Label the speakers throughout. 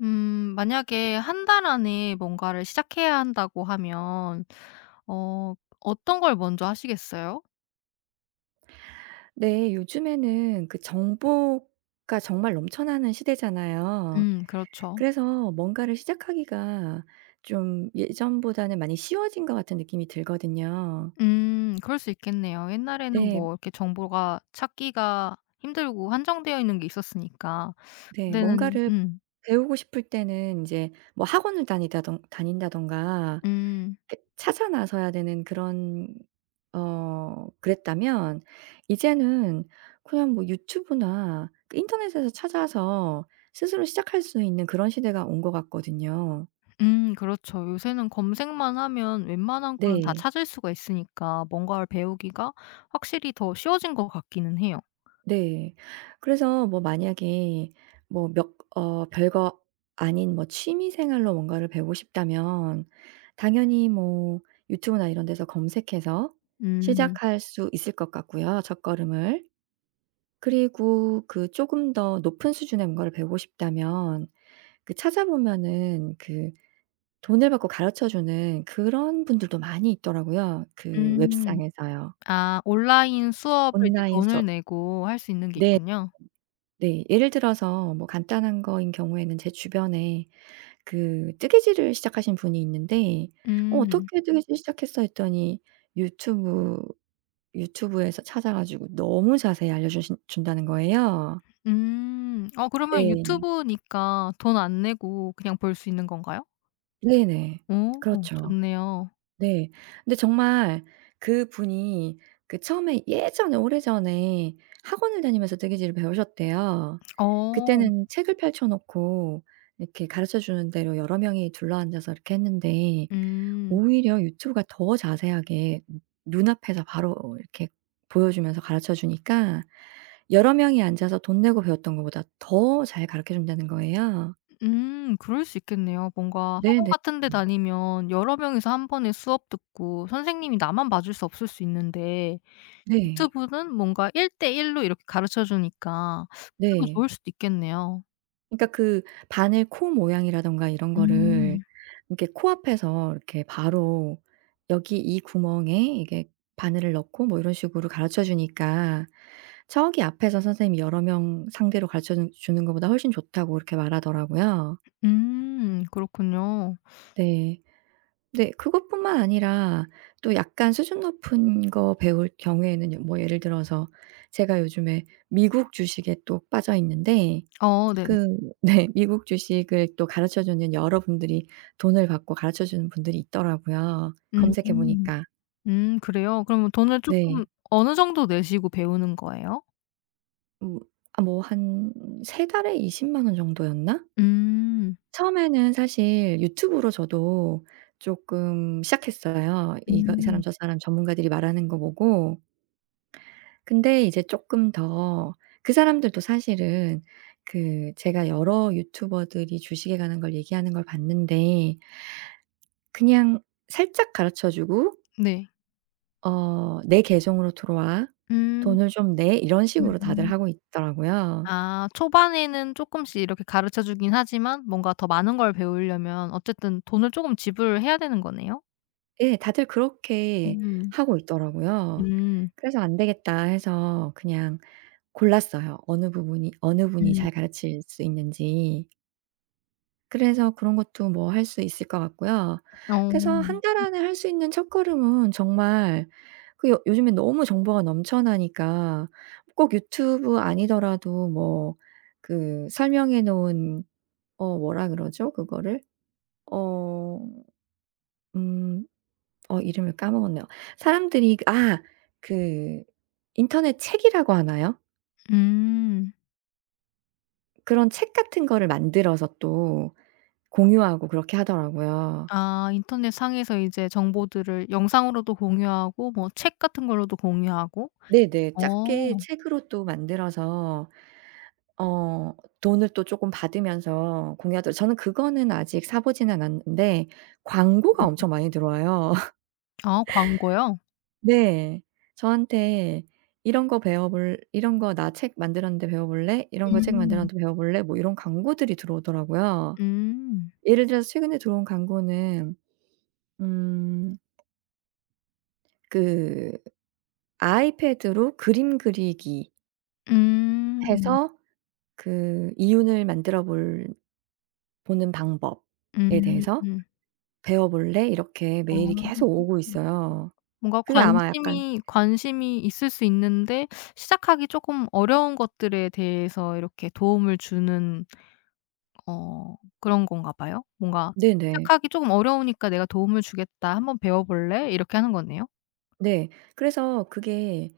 Speaker 1: 만약에 한 달 안에 뭔가를 시작해야 한다고 하면 어 어떤 걸 먼저 하시겠어요?
Speaker 2: 네. 요즘에는 그 정보가 정말 넘쳐나는 시대잖아요.
Speaker 1: 그렇죠.
Speaker 2: 그래서 뭔가를 시작하기가 좀 예전보다는 많이 쉬워진 것 같은 느낌이 들거든요.
Speaker 1: 그럴 수 있겠네요. 옛날에는
Speaker 2: 네.
Speaker 1: 뭐 이렇게 정보가 찾기가 힘들고 한정되어 있는 게 있었으니까.
Speaker 2: 네.
Speaker 1: 그때는
Speaker 2: 뭔가를 배우고 싶을 때는 이제 뭐 학원을 다니다던다닌다던가
Speaker 1: 음.
Speaker 2: 그 찾아 나서야 되는 그런 그랬다면 이제는 그냥 뭐 유튜브나 그 인터넷에서 찾아서 스스로 시작할 수 있는 그런 시대가 온 것 같거든요.
Speaker 1: 그렇죠. 요새는 검색만 하면 웬만한 거는 다
Speaker 2: 네.
Speaker 1: 찾을 수가 있으니까 뭔가를 배우기가 확실히 더 쉬워진 것 같기는 해요.
Speaker 2: 네. 그래서 뭐 만약에 뭐 몇 어 별거 아닌 뭐 취미 생활로 뭔가를 배우고 싶다면 당연히 뭐 유튜브나 이런 데서 검색해서
Speaker 1: 음.
Speaker 2: 시작할 수 있을 것 같고요, 첫걸음을. 그리고 그 조금 더 높은 수준의 뭔가를 배우고 싶다면 그 찾아보면은 그 돈을 받고 가르쳐 주는 그런 분들도 많이 있더라고요, 그
Speaker 1: 음.
Speaker 2: 웹상에서요.
Speaker 1: 아 온라인 수업을 이제
Speaker 2: 온라인
Speaker 1: 돈을
Speaker 2: 수업.
Speaker 1: 내고 할 수 있는 게
Speaker 2: 네.
Speaker 1: 있군요.
Speaker 2: 네. 예를 들어서 뭐 간단한 거인 경우에는 제 주변에 그 뜨개질을 시작하신 분이 있는데 "어
Speaker 1: 음.
Speaker 2: 어떻게 뜨개질 시작했어?" 했더니 유튜브 유튜브에서 찾아 가지고 너무 자세히 알려 주신 준다는 거예요.
Speaker 1: 음. 어 그러면
Speaker 2: 네.
Speaker 1: 유튜브니까 돈 안 내고 그냥 볼 수 있는 건가요?
Speaker 2: 네네.
Speaker 1: 오,
Speaker 2: 그렇죠.
Speaker 1: 좋네요.
Speaker 2: 네. 근데 정말 그분이 그 처음에 예전에 오래전에 학원을 다니면서 뜨개질을 배우셨대요.
Speaker 1: 어.
Speaker 2: 그때는 책을 펼쳐 놓고 이렇게 가르쳐 주는 대로 여러 명이 둘러앉아서 이렇게 했는데
Speaker 1: 음.
Speaker 2: 오히려 유튜브가 더 자세하게 눈 눈앞에서 바로 이렇게 보여주면서 가르쳐 주니까 여러 명이 앉아서 돈 내고 배웠던 것보다 더 잘 가르쳐 준다는 거예요.
Speaker 1: 그럴 수 있겠네요. 뭔가 학원
Speaker 2: 네네.
Speaker 1: 같은 데 다니면 여러 명이서 한 번에 수업 듣고 선생님이 나만 봐줄 수 없을 수 있는데
Speaker 2: 네.
Speaker 1: 유튜브는 뭔가 1대1로 이렇게 가르쳐 주니까 그게 더
Speaker 2: 네.
Speaker 1: 좋을 수도 있겠네요.
Speaker 2: 그러니까 그 바늘 코 모양이라든가 이런 거를
Speaker 1: 음.
Speaker 2: 이렇게 코앞에서 이렇게 바로 여기 이 구멍에 이게 바늘을 넣고 뭐 이런 식으로 가르쳐 주니까 저기 앞에서 선생님이 여러 명 상대로 주는 것보다 훨씬 좋다고 그렇게 말하더라고요.
Speaker 1: 그렇군요.
Speaker 2: 네. 네 그것뿐만 아니라 또 약간 수준 높은 거 배울 경우에는 뭐 예를 들어서 제가 요즘에 미국 주식에 또 빠져 있는데
Speaker 1: 어 네네.
Speaker 2: 그 네. 미국 주식을 또 가르쳐 주는 여러분들이 돈을 받고 가르쳐 주는 분들이 있더라고요, 검색해
Speaker 1: 음.
Speaker 2: 보니까.
Speaker 1: 그래요? 그러면 돈을 쪼끔
Speaker 2: 네.
Speaker 1: 어느 정도 내시고 배우는 거예요?
Speaker 2: 음 아 뭐 한 세 달에 20만 원 정도였나?
Speaker 1: 음.
Speaker 2: 처음에는 사실 유튜브로 저도 쪼끔 시작했어요. 이거 이 사람
Speaker 1: 음.
Speaker 2: 저 사람 전문가들이 말하는 거 보고. 근데 이제 쪼끔 더 그 사람들도 사실은 그 제가 여러 유튜버들이 주식에 관한 걸 얘기하는 걸 봤는데 그냥 살짝 가르쳐 주고
Speaker 1: 네.
Speaker 2: 어 "내 계정으로 들어와.
Speaker 1: 음.
Speaker 2: 돈을 좀 내." 이런 식으로 다들
Speaker 1: 음
Speaker 2: 하고 있더라고요.
Speaker 1: 아 초반에는 쪼끔씩 이렇게 가르쳐 주긴 하지만 뭔가 더 많은 걸 배우려면 어쨌든 돈을 쪼금 지불을 해야 되는 거네요?
Speaker 2: 예. 다들 그렇게
Speaker 1: 음.
Speaker 2: 하고 있더라고요.
Speaker 1: 음.
Speaker 2: 그래서 '안 되겠다.' 해서 그냥 골랐어요. 어느 부분이 어느 분이
Speaker 1: 음.
Speaker 2: 잘 가르칠 수 있는지. 그래서 그런 것도 뭐 할 수 있을 것 같고요.
Speaker 1: 어.
Speaker 2: 그래서 한 달 안에 할 수 있는 첫걸음은 정말 그 요 요즘에 너무 정보가 넘쳐나니까 꼭 유튜브 아니더라도 뭐 그 설명해 놓은 어 뭐라 그러죠 그거를? 어 음 이름을 까먹었네요. 사람들이 아 그 인터넷 책이라고 하나요?
Speaker 1: 음.
Speaker 2: 그런 책 같은 거를 만들어서 또 공유하고 그렇게 하더라고요.
Speaker 1: 아 인터넷 상에서 이제 정보들을 영상으로도 공유하고 뭐 책 같은 걸로도 공유하고.
Speaker 2: 네네. 작게
Speaker 1: 어.
Speaker 2: 책으로 또 만들어서 어 돈을 또 조금 받으면서 공유하더 라 저는 그거는 아직 사 보지는 않았는데 광고가 엄청 많이 들어와요.
Speaker 1: 아 광고요?
Speaker 2: 네. 저한테 " 이런 거 나 책 만들었는데 배워볼래? 이런 거 책
Speaker 1: 음.
Speaker 2: 만들었는데 배워볼래?" 뭐 이런 광고들이 들어오더라고요.
Speaker 1: 음.
Speaker 2: 예를 들어서 최근에 들어온 광고는 음 그 아이패드로 그림 그리기
Speaker 1: 음.
Speaker 2: 해서 그 이윤을 만들어 볼 보는 방법에
Speaker 1: 음.
Speaker 2: 대해서 "배워볼래?" 이렇게 메일이
Speaker 1: 아.
Speaker 2: 계속 오고 있어요.
Speaker 1: 뭔가
Speaker 2: 그게 아마 약간
Speaker 1: 관심이 있을 수 있는데 시작하기 쪼끔 어려운 것들에 대해서 이렇게 도움을 주는 어 그런 건가 봐요? 뭔가
Speaker 2: 네네.
Speaker 1: 시작하기 쪼금 어려우니까 "내가 도움을 주겠다. 한번 배워 볼래?" 이렇게 하는 거네요?
Speaker 2: 네. 그래서 그게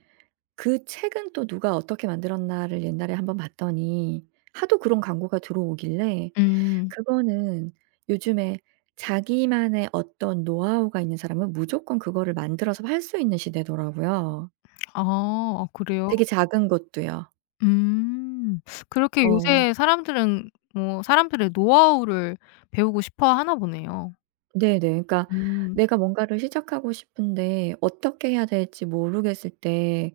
Speaker 2: 그 책은 또 누가 어떻게 만들었나를 옛날에 한번 봤더니 하도 그런 광고가 들어오길래
Speaker 1: 음.
Speaker 2: 그거는 요즘에 자기만의 어떤 노하우가 있는 사람은 무조건 그거를 만들어서 팔 수 있는 시대더라고요.
Speaker 1: 아, 그래요?
Speaker 2: 되게 작은 것도요.
Speaker 1: 음. 그렇게
Speaker 2: 어.
Speaker 1: 요새 사람들은 뭐 사람들의 노하우를 배우고 싶어 하나 보네요.
Speaker 2: 네네. 그러니까
Speaker 1: 음.
Speaker 2: 내가 뭔가를 시작하고 싶은데 어떻게 해야 될지 모르겠을 때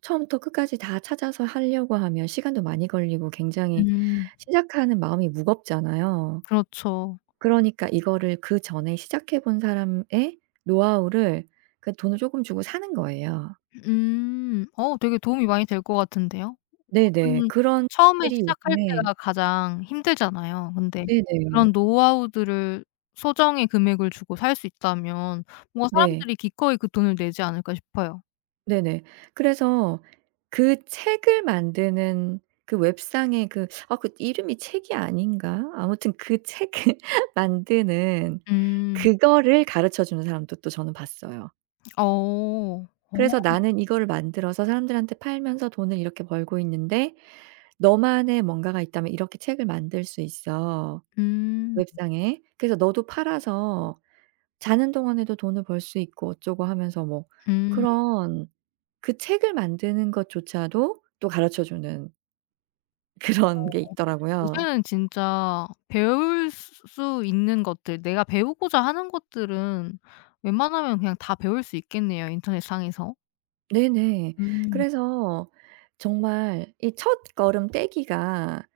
Speaker 2: 처음부터 끝까지 다 찾아서 하려고 하면 시간도 많이 걸리고 굉장히
Speaker 1: 음.
Speaker 2: 시작하는 마음이 무겁잖아요.
Speaker 1: 그렇죠.
Speaker 2: 그러니까 이거를 그전에 시작해 본 사람의 노하우를 그 돈을 쪼금 주고 사는 거예요.
Speaker 1: 음. 어 되게 도움이 많이 될 것 같은데요.
Speaker 2: 네네.
Speaker 1: 보통
Speaker 2: 그런
Speaker 1: 처음에
Speaker 2: 들이
Speaker 1: 시작할
Speaker 2: 요즘에
Speaker 1: 때가 가장 힘들잖아요. 근데
Speaker 2: 네네.
Speaker 1: 그런 노하우들을 소정의 금액을 주고 살 수 있다면 뭔가
Speaker 2: 네.
Speaker 1: 사람들이 기꺼이 그 돈을 내지 않을까 싶어요.
Speaker 2: 네네. 그래서 그 책을 만드는 그 웹상의 그 아 그 이름이 책이 아닌가? 아무튼 그 책을 만드는
Speaker 1: 음.
Speaker 2: 그거를 가르쳐 주는 사람도 또 저는 봤어요.
Speaker 1: 어.
Speaker 2: 그래서
Speaker 1: 어.
Speaker 2: 나는 이거를 만들어서 사람들한테 팔면서 돈을 이렇게 벌고 있는데 너만의 뭔가가 있다면 이렇게 책을 만들 수 있어
Speaker 1: 음.
Speaker 2: 웹상에. 그래서 너도 팔아서 자는 동안에도 돈을 벌 수 있고 어쩌고 하면서 뭐
Speaker 1: 음.
Speaker 2: 그런 그 책을 만드는 것조차도 또 가르쳐 주는 그런 게 있더라고요.
Speaker 1: 요새는 진짜 배울 수 있는 것들 내가 배우고자 하는 것들은 웬만하면 그냥 다 배울 수 있겠네요, 인터넷상에서.
Speaker 2: 네네.
Speaker 1: 음.
Speaker 2: 그래서 정말 이 첫걸음 떼기가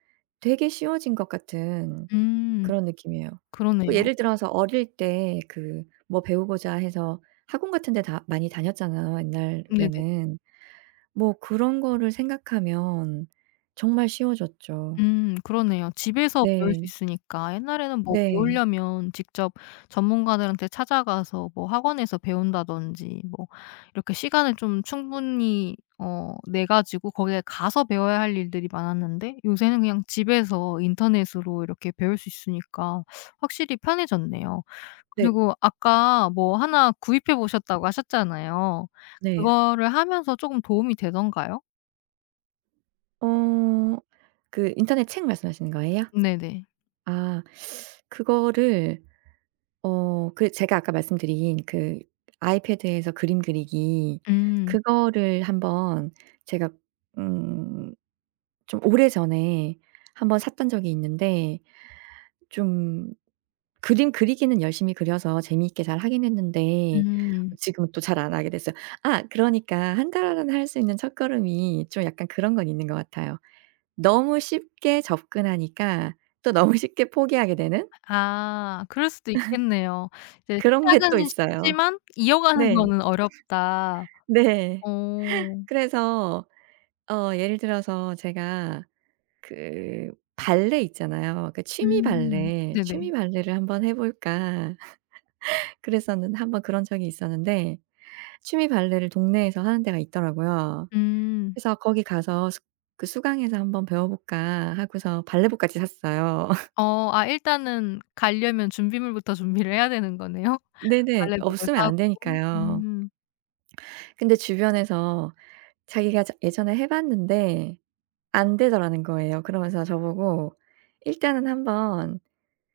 Speaker 2: 되게 쉬워진 것 같은
Speaker 1: 음
Speaker 2: 그런 느낌이에요. 그
Speaker 1: 그러네요.
Speaker 2: 예를 들어서 어릴 때 그 뭐 배우고자 해서 학원 같은 데 다 많이 다녔잖아요
Speaker 1: 네네.
Speaker 2: 옛날에는. 뭐 그런 거를 생각하면 정말 쉬워졌죠.
Speaker 1: 그러네요. 집에서 배울 수
Speaker 2: 네.
Speaker 1: 있으니까 옛날에는 뭐
Speaker 2: 네.
Speaker 1: 배우려면 직접 전문가들한테 찾아가서 뭐 학원에서 배운다든지 뭐 이렇게 시간을 좀 충분히 어 내 가지고 거기에 가서 배워야 할 일들이 많았는데 요새는 그냥 집에서 인터넷으로 이렇게 배울 수 있으니까 확실히 편해졌네요.
Speaker 2: 네.
Speaker 1: 그리고 아까 뭐 하나 구입해 보셨다고 하셨잖아요.
Speaker 2: 네.
Speaker 1: 그거를 하면서 쪼금 도움이 되던가요?
Speaker 2: 어 그 인터넷 책 말씀하시는 거예요?
Speaker 1: 네네.
Speaker 2: 아 그거를 그 제가 아까 말씀드린 그 아이패드에서 그림 그리기
Speaker 1: 음.
Speaker 2: 그거를 한번 제가 음 좀 오래전에 한번 샀던 적이 있는데 좀 그림 그리기는 열심히 그려서 재미있게 잘 하긴 했는데
Speaker 1: 음.
Speaker 2: 지금은 또 잘 안 하게 됐어요. 아 그러니까 한 달 안에 할 수 있는 첫걸음이 좀 약간 그런 건 있는 것 같아요. 너무 쉽게 접근하니까 또 너무 쉽게 포기하게 되는
Speaker 1: 아 그럴 수도 있겠네요. 이제
Speaker 2: 그런 게
Speaker 1: 시작은
Speaker 2: 또 있어요.
Speaker 1: 쉽지만 이어가는
Speaker 2: 네.
Speaker 1: 거는 어렵다.
Speaker 2: 네.
Speaker 1: 어.
Speaker 2: 그래서 예를 들어서 제가 그 발레 있잖아요. 그 취미
Speaker 1: 음.
Speaker 2: 발레,
Speaker 1: 네네.
Speaker 2: '취미 발레를 한번 해 볼까.' 그랬었는데 한 번 그런 적이 있었는데 취미 발레를 동네에서 하는 데가 있더라고요.
Speaker 1: 음.
Speaker 2: 그래서 거기 가서 수 그 수강해서 한번 배워볼까.' 하고서 발레복까지 샀어요.
Speaker 1: 어 아 일단은 가려면 준비물부터 준비를 해야 되는 거네요.
Speaker 2: 네네.
Speaker 1: 발레복을
Speaker 2: 없으면 안
Speaker 1: 사고.
Speaker 2: 되니까요.
Speaker 1: 음.
Speaker 2: 근데 주변에서 자기가 자 예전에 해 봤는데 안 되더라는 거예요. 그러면서 저보고 "일단은 한번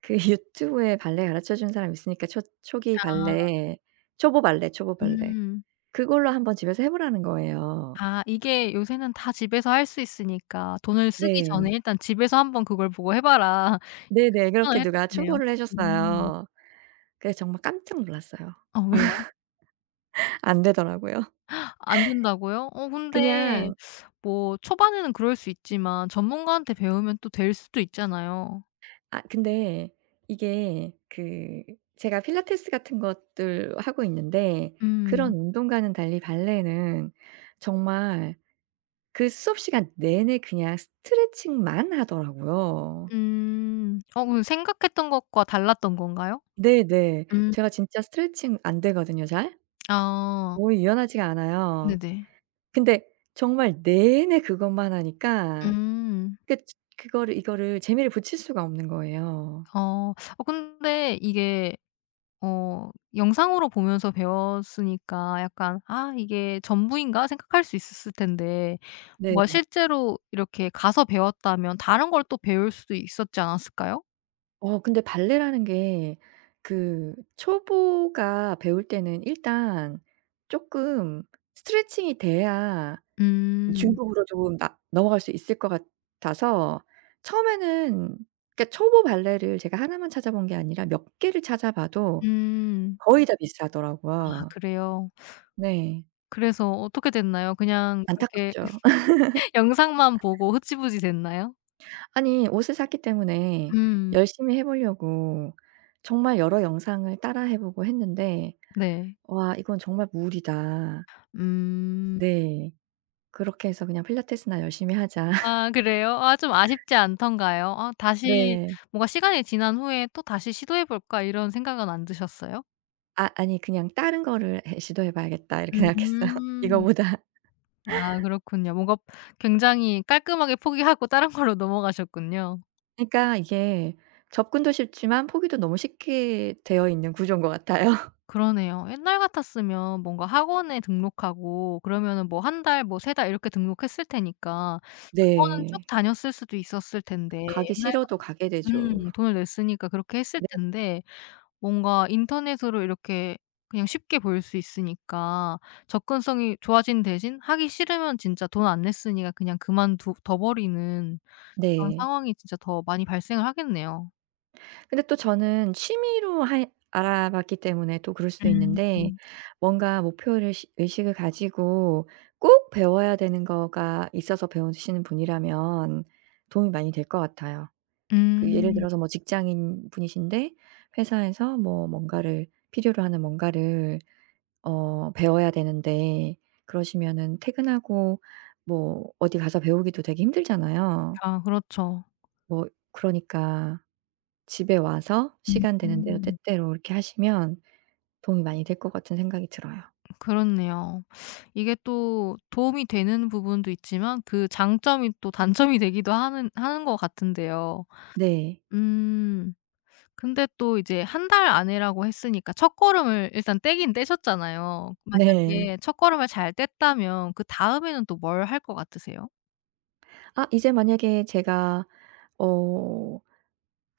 Speaker 2: 그 유튜브에 발레 가르쳐 주는 사람 있으니까 초 초기
Speaker 1: 아.
Speaker 2: 발레 초보 발레, 초보 발레.
Speaker 1: 음.
Speaker 2: 그걸로 한번 집에서 해 보라는 거예요."
Speaker 1: 아 이게 요새는 다 집에서 할 수 있으니까 돈을 쓰기
Speaker 2: 네.
Speaker 1: 전에 일단 "집에서 한번 그걸 보고 해 봐라." 이렇게
Speaker 2: 네네.
Speaker 1: 추천을
Speaker 2: 그렇게
Speaker 1: 해
Speaker 2: 누가
Speaker 1: 주시네요.
Speaker 2: 충고를 해
Speaker 1: 음.
Speaker 2: 줬어요. 그래서 정말 깜짝 놀랐어요.
Speaker 1: 어 왜요?
Speaker 2: 안 되더라고요.
Speaker 1: 안 된다고요? 어 근데
Speaker 2: 그냥
Speaker 1: 뭐 초반에는 그럴 수 있지만 전문가한테 배우면 또 될 수도 있잖아요.
Speaker 2: 아 근데 이게 그 제가 필라테스 같은 것들 하고 있는데
Speaker 1: 음.
Speaker 2: 그런 운동과는 달리 발레는 정말 그 수업 시간 내내 그냥 스트레칭만 하더라고요.
Speaker 1: 음. 어 그럼 생각했던 것과 달랐던 건가요?
Speaker 2: 네네.
Speaker 1: 음.
Speaker 2: 제가 진짜 스트레칭 안 되거든요 잘.
Speaker 1: 아.
Speaker 2: 몸이 유연하지가 않아요.
Speaker 1: 네네.
Speaker 2: 근데 정말 내내 그것만 하니까
Speaker 1: 음.
Speaker 2: 그 그거를 이거를 재미를 붙일 수가 없는 거예요.
Speaker 1: 어. 어 근데 이게 어 영상으로 보면서 배웠으니까 약간 '아 이게 전부인가?' 생각할 수 있었을 텐데
Speaker 2: 네.
Speaker 1: 뭔가 실제로 이렇게 가서 배웠다면 다른 걸 또 배울 수도 있었지 않았을까요?
Speaker 2: 어 근데 발레라는 게 그 초보가 배울 때는 일단 쪼끔 스트레칭이 돼야 중
Speaker 1: 음.
Speaker 2: 급으로 조금 나 넘어갈 수 있을 것 같아서 처음에는 그러니까 초보 발레를 제가 하나만 찾아본 게 아니라 몇 개를 찾아봐도
Speaker 1: 음.
Speaker 2: 거의 다
Speaker 1: 아
Speaker 2: 비슷하더라고요.
Speaker 1: 그래요?
Speaker 2: 네.
Speaker 1: 그래서 어떻게 됐나요? 그냥 그렇게
Speaker 2: 안타깝죠.
Speaker 1: 영상만 보고 흐지부지 됐나요?
Speaker 2: 아니 옷을 샀기 때문에
Speaker 1: 음.
Speaker 2: 열심히 해 보려고 정말 여러 영상을 따라 해 보고 했는데
Speaker 1: 네.
Speaker 2: '와 이건 정말 무리다.'
Speaker 1: 음.
Speaker 2: 네. 그렇게 해서 '그냥 필라테스나 열심히 하자.'
Speaker 1: 아 그래요? 아 좀 아쉽지 않던가요? 아 다시
Speaker 2: 네.
Speaker 1: 뭔가 시간이 지난 후에 '또 다시 시도해 볼까.' 이런 생각은 안 드셨어요?
Speaker 2: 아 아니 그냥 '다른 거를 해 시도해 봐야겠다.' 이렇게 생각했어요
Speaker 1: 음.
Speaker 2: 이거보다.
Speaker 1: 아 그렇군요. 뭔가 굉장히 깔끔하게 포기하고 다른 걸로 넘어가셨군요.
Speaker 2: 그러니까 이게 접근도 쉽지만 포기도 너무 쉽게 되어 있는 구조인 것 같아요.
Speaker 1: 그러네요. 옛날 같았으면 뭔가 학원에 등록하고 그러면은 뭐 한 달 뭐 세 달 이렇게 등록했을 테니까 그거는 쭉
Speaker 2: 네.
Speaker 1: 다녔을 수도 있었을 텐데
Speaker 2: 가기
Speaker 1: 옛날
Speaker 2: 싫어도 가게 되죠.
Speaker 1: 같았으면 돈을 냈으니까 그렇게 했을
Speaker 2: 네.
Speaker 1: 텐데 뭔가 인터넷으로 이렇게 그냥 쉽게 볼 수 있으니까 접근성이 좋아진 대신 하기 싫으면 진짜 돈 안 냈으니까 그냥 그만두 둬 버리는 그런
Speaker 2: 네.
Speaker 1: 상황이 진짜 더 많이 발생을 하겠네요.
Speaker 2: 근데 또 저는 취미로 하 알아봤기 때문에 또 그럴 수도 있는데
Speaker 1: 음.
Speaker 2: 뭔가 목표를 시 의식을 가지고 꼭 배워야 되는 거가 있어서 배우시는 분이라면 도움이 많이 될 것 같아요. 그 예를
Speaker 1: 음.
Speaker 2: 들어서 뭐 직장인 분이신데 회사에서 뭐 뭔가를 필요로 하는 뭔가를 배워야 되는데 그러시면은 퇴근하고 뭐 어디 가서 배우기도 되게 힘들잖아요.
Speaker 1: 아 그렇죠.
Speaker 2: 뭐 그러니까 집에 와서 시간 되는 대로
Speaker 1: 음.
Speaker 2: 때때로 이렇게 하시면 도움이 많이 될 것 같은 생각이 들어요.
Speaker 1: 그렇네요. 이게 또 도움이 되는 부분도 있지만 그 장점이 또 단점이 되기도 하는 것 같은데요.
Speaker 2: 네.
Speaker 1: 음. 근데 또 이제 한 달 안에라고 했으니까 첫걸음을 일단 떼긴 떼셨잖아요. 만약에
Speaker 2: 네.
Speaker 1: 첫걸음을 잘 뗐다면 그다음에는 또 뭘 할 것 같으세요?
Speaker 2: 아 이제 만약에 제가 어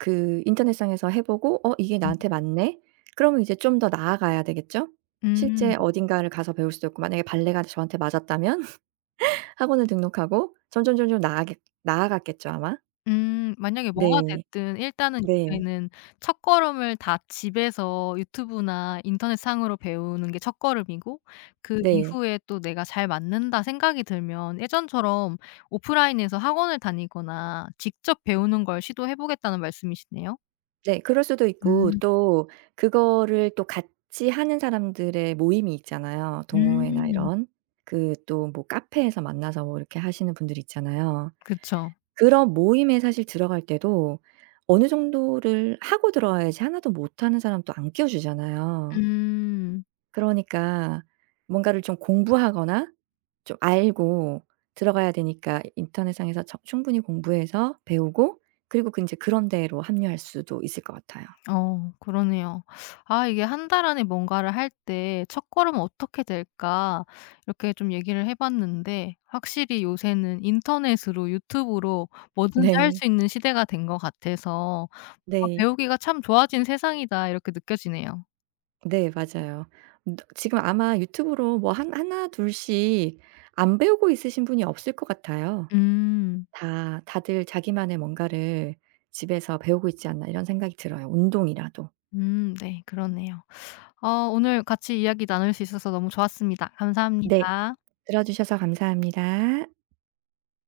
Speaker 2: 그 인터넷상에서 해 보고 '어 이게
Speaker 1: 음.
Speaker 2: 나한테 맞네.' 그러면 이제 좀 더 나아가야 되겠죠?
Speaker 1: 음.
Speaker 2: 실제 어딘가를 가서 배울 수도 있고 만약에 발레가 저한테 맞았다면 학원을 등록하고 점점점점 나아겠 나아갔겠죠 아마?
Speaker 1: 만약에 뭐가
Speaker 2: 네.
Speaker 1: 됐든 일단은
Speaker 2: 네.
Speaker 1: 요새는 첫걸음을 다 집에서 유튜브나 인터넷상으로 배우는 게 첫걸음이고 그
Speaker 2: 네.
Speaker 1: 이후에 또 내가 '잘 맞는다.' 생각이 들면 예전처럼 오프라인에서 학원을 다니거나 직접 배우는 걸 시도해 보겠다는 말씀이시네요?
Speaker 2: 네. 그럴 수도 있고
Speaker 1: 음.
Speaker 2: 또 그거를 또 같이 하는 사람들의 모임이 있잖아요.
Speaker 1: 음.
Speaker 2: 동호회나
Speaker 1: 음.
Speaker 2: 이런. 그 또 뭐 카페에서 만나서 뭐 이렇게 하시는 분들 있잖아요.
Speaker 1: 그쵸.
Speaker 2: 그런 모임에 사실 들어갈 때도 어느 정도를 하고 들어와야지 하나도 못하는 사람 또 안 끼워 주잖아요.
Speaker 1: 음.
Speaker 2: 그러니까 뭔가를 좀 공부하거나 좀 알고 들어가야 되니까 인터넷상에서 저 충분히 공부해서 배우고 그리고 그 인제 그런 데로 합류할 수도 있을 것 같아요.
Speaker 1: 어 그러네요. 아 이게 한 달 안에 뭔가를 할 때 첫걸어떻게 될까?' 이렇게 좀 얘기를 해 봤는데 확실히 요새는 인터넷으로 유튜브로 뭐든지 할
Speaker 2: 네.
Speaker 1: 수 있는 시대가 된 것 같아서 '아
Speaker 2: 네.
Speaker 1: 배우기가 참 좋아진 세상이다.' 이렇게 느껴지네요.
Speaker 2: 네 맞아요. 더 지금 아마 유튜브로 뭐 한 하나 둘씩 안 배우고 있으신 분이 없을 것 같아요.
Speaker 1: 음.
Speaker 2: 다 다들 자기만의 뭔가를 집에서 배우고 있지 않나 이런 생각이 들어요 운동이라도.
Speaker 1: 네 그러네요. 어 오늘 같이 이야기 나눌 수 있어서 너무 좋았습니다.
Speaker 2: 네.
Speaker 1: 감사합니다.
Speaker 2: 들어 주셔서 감사합니다.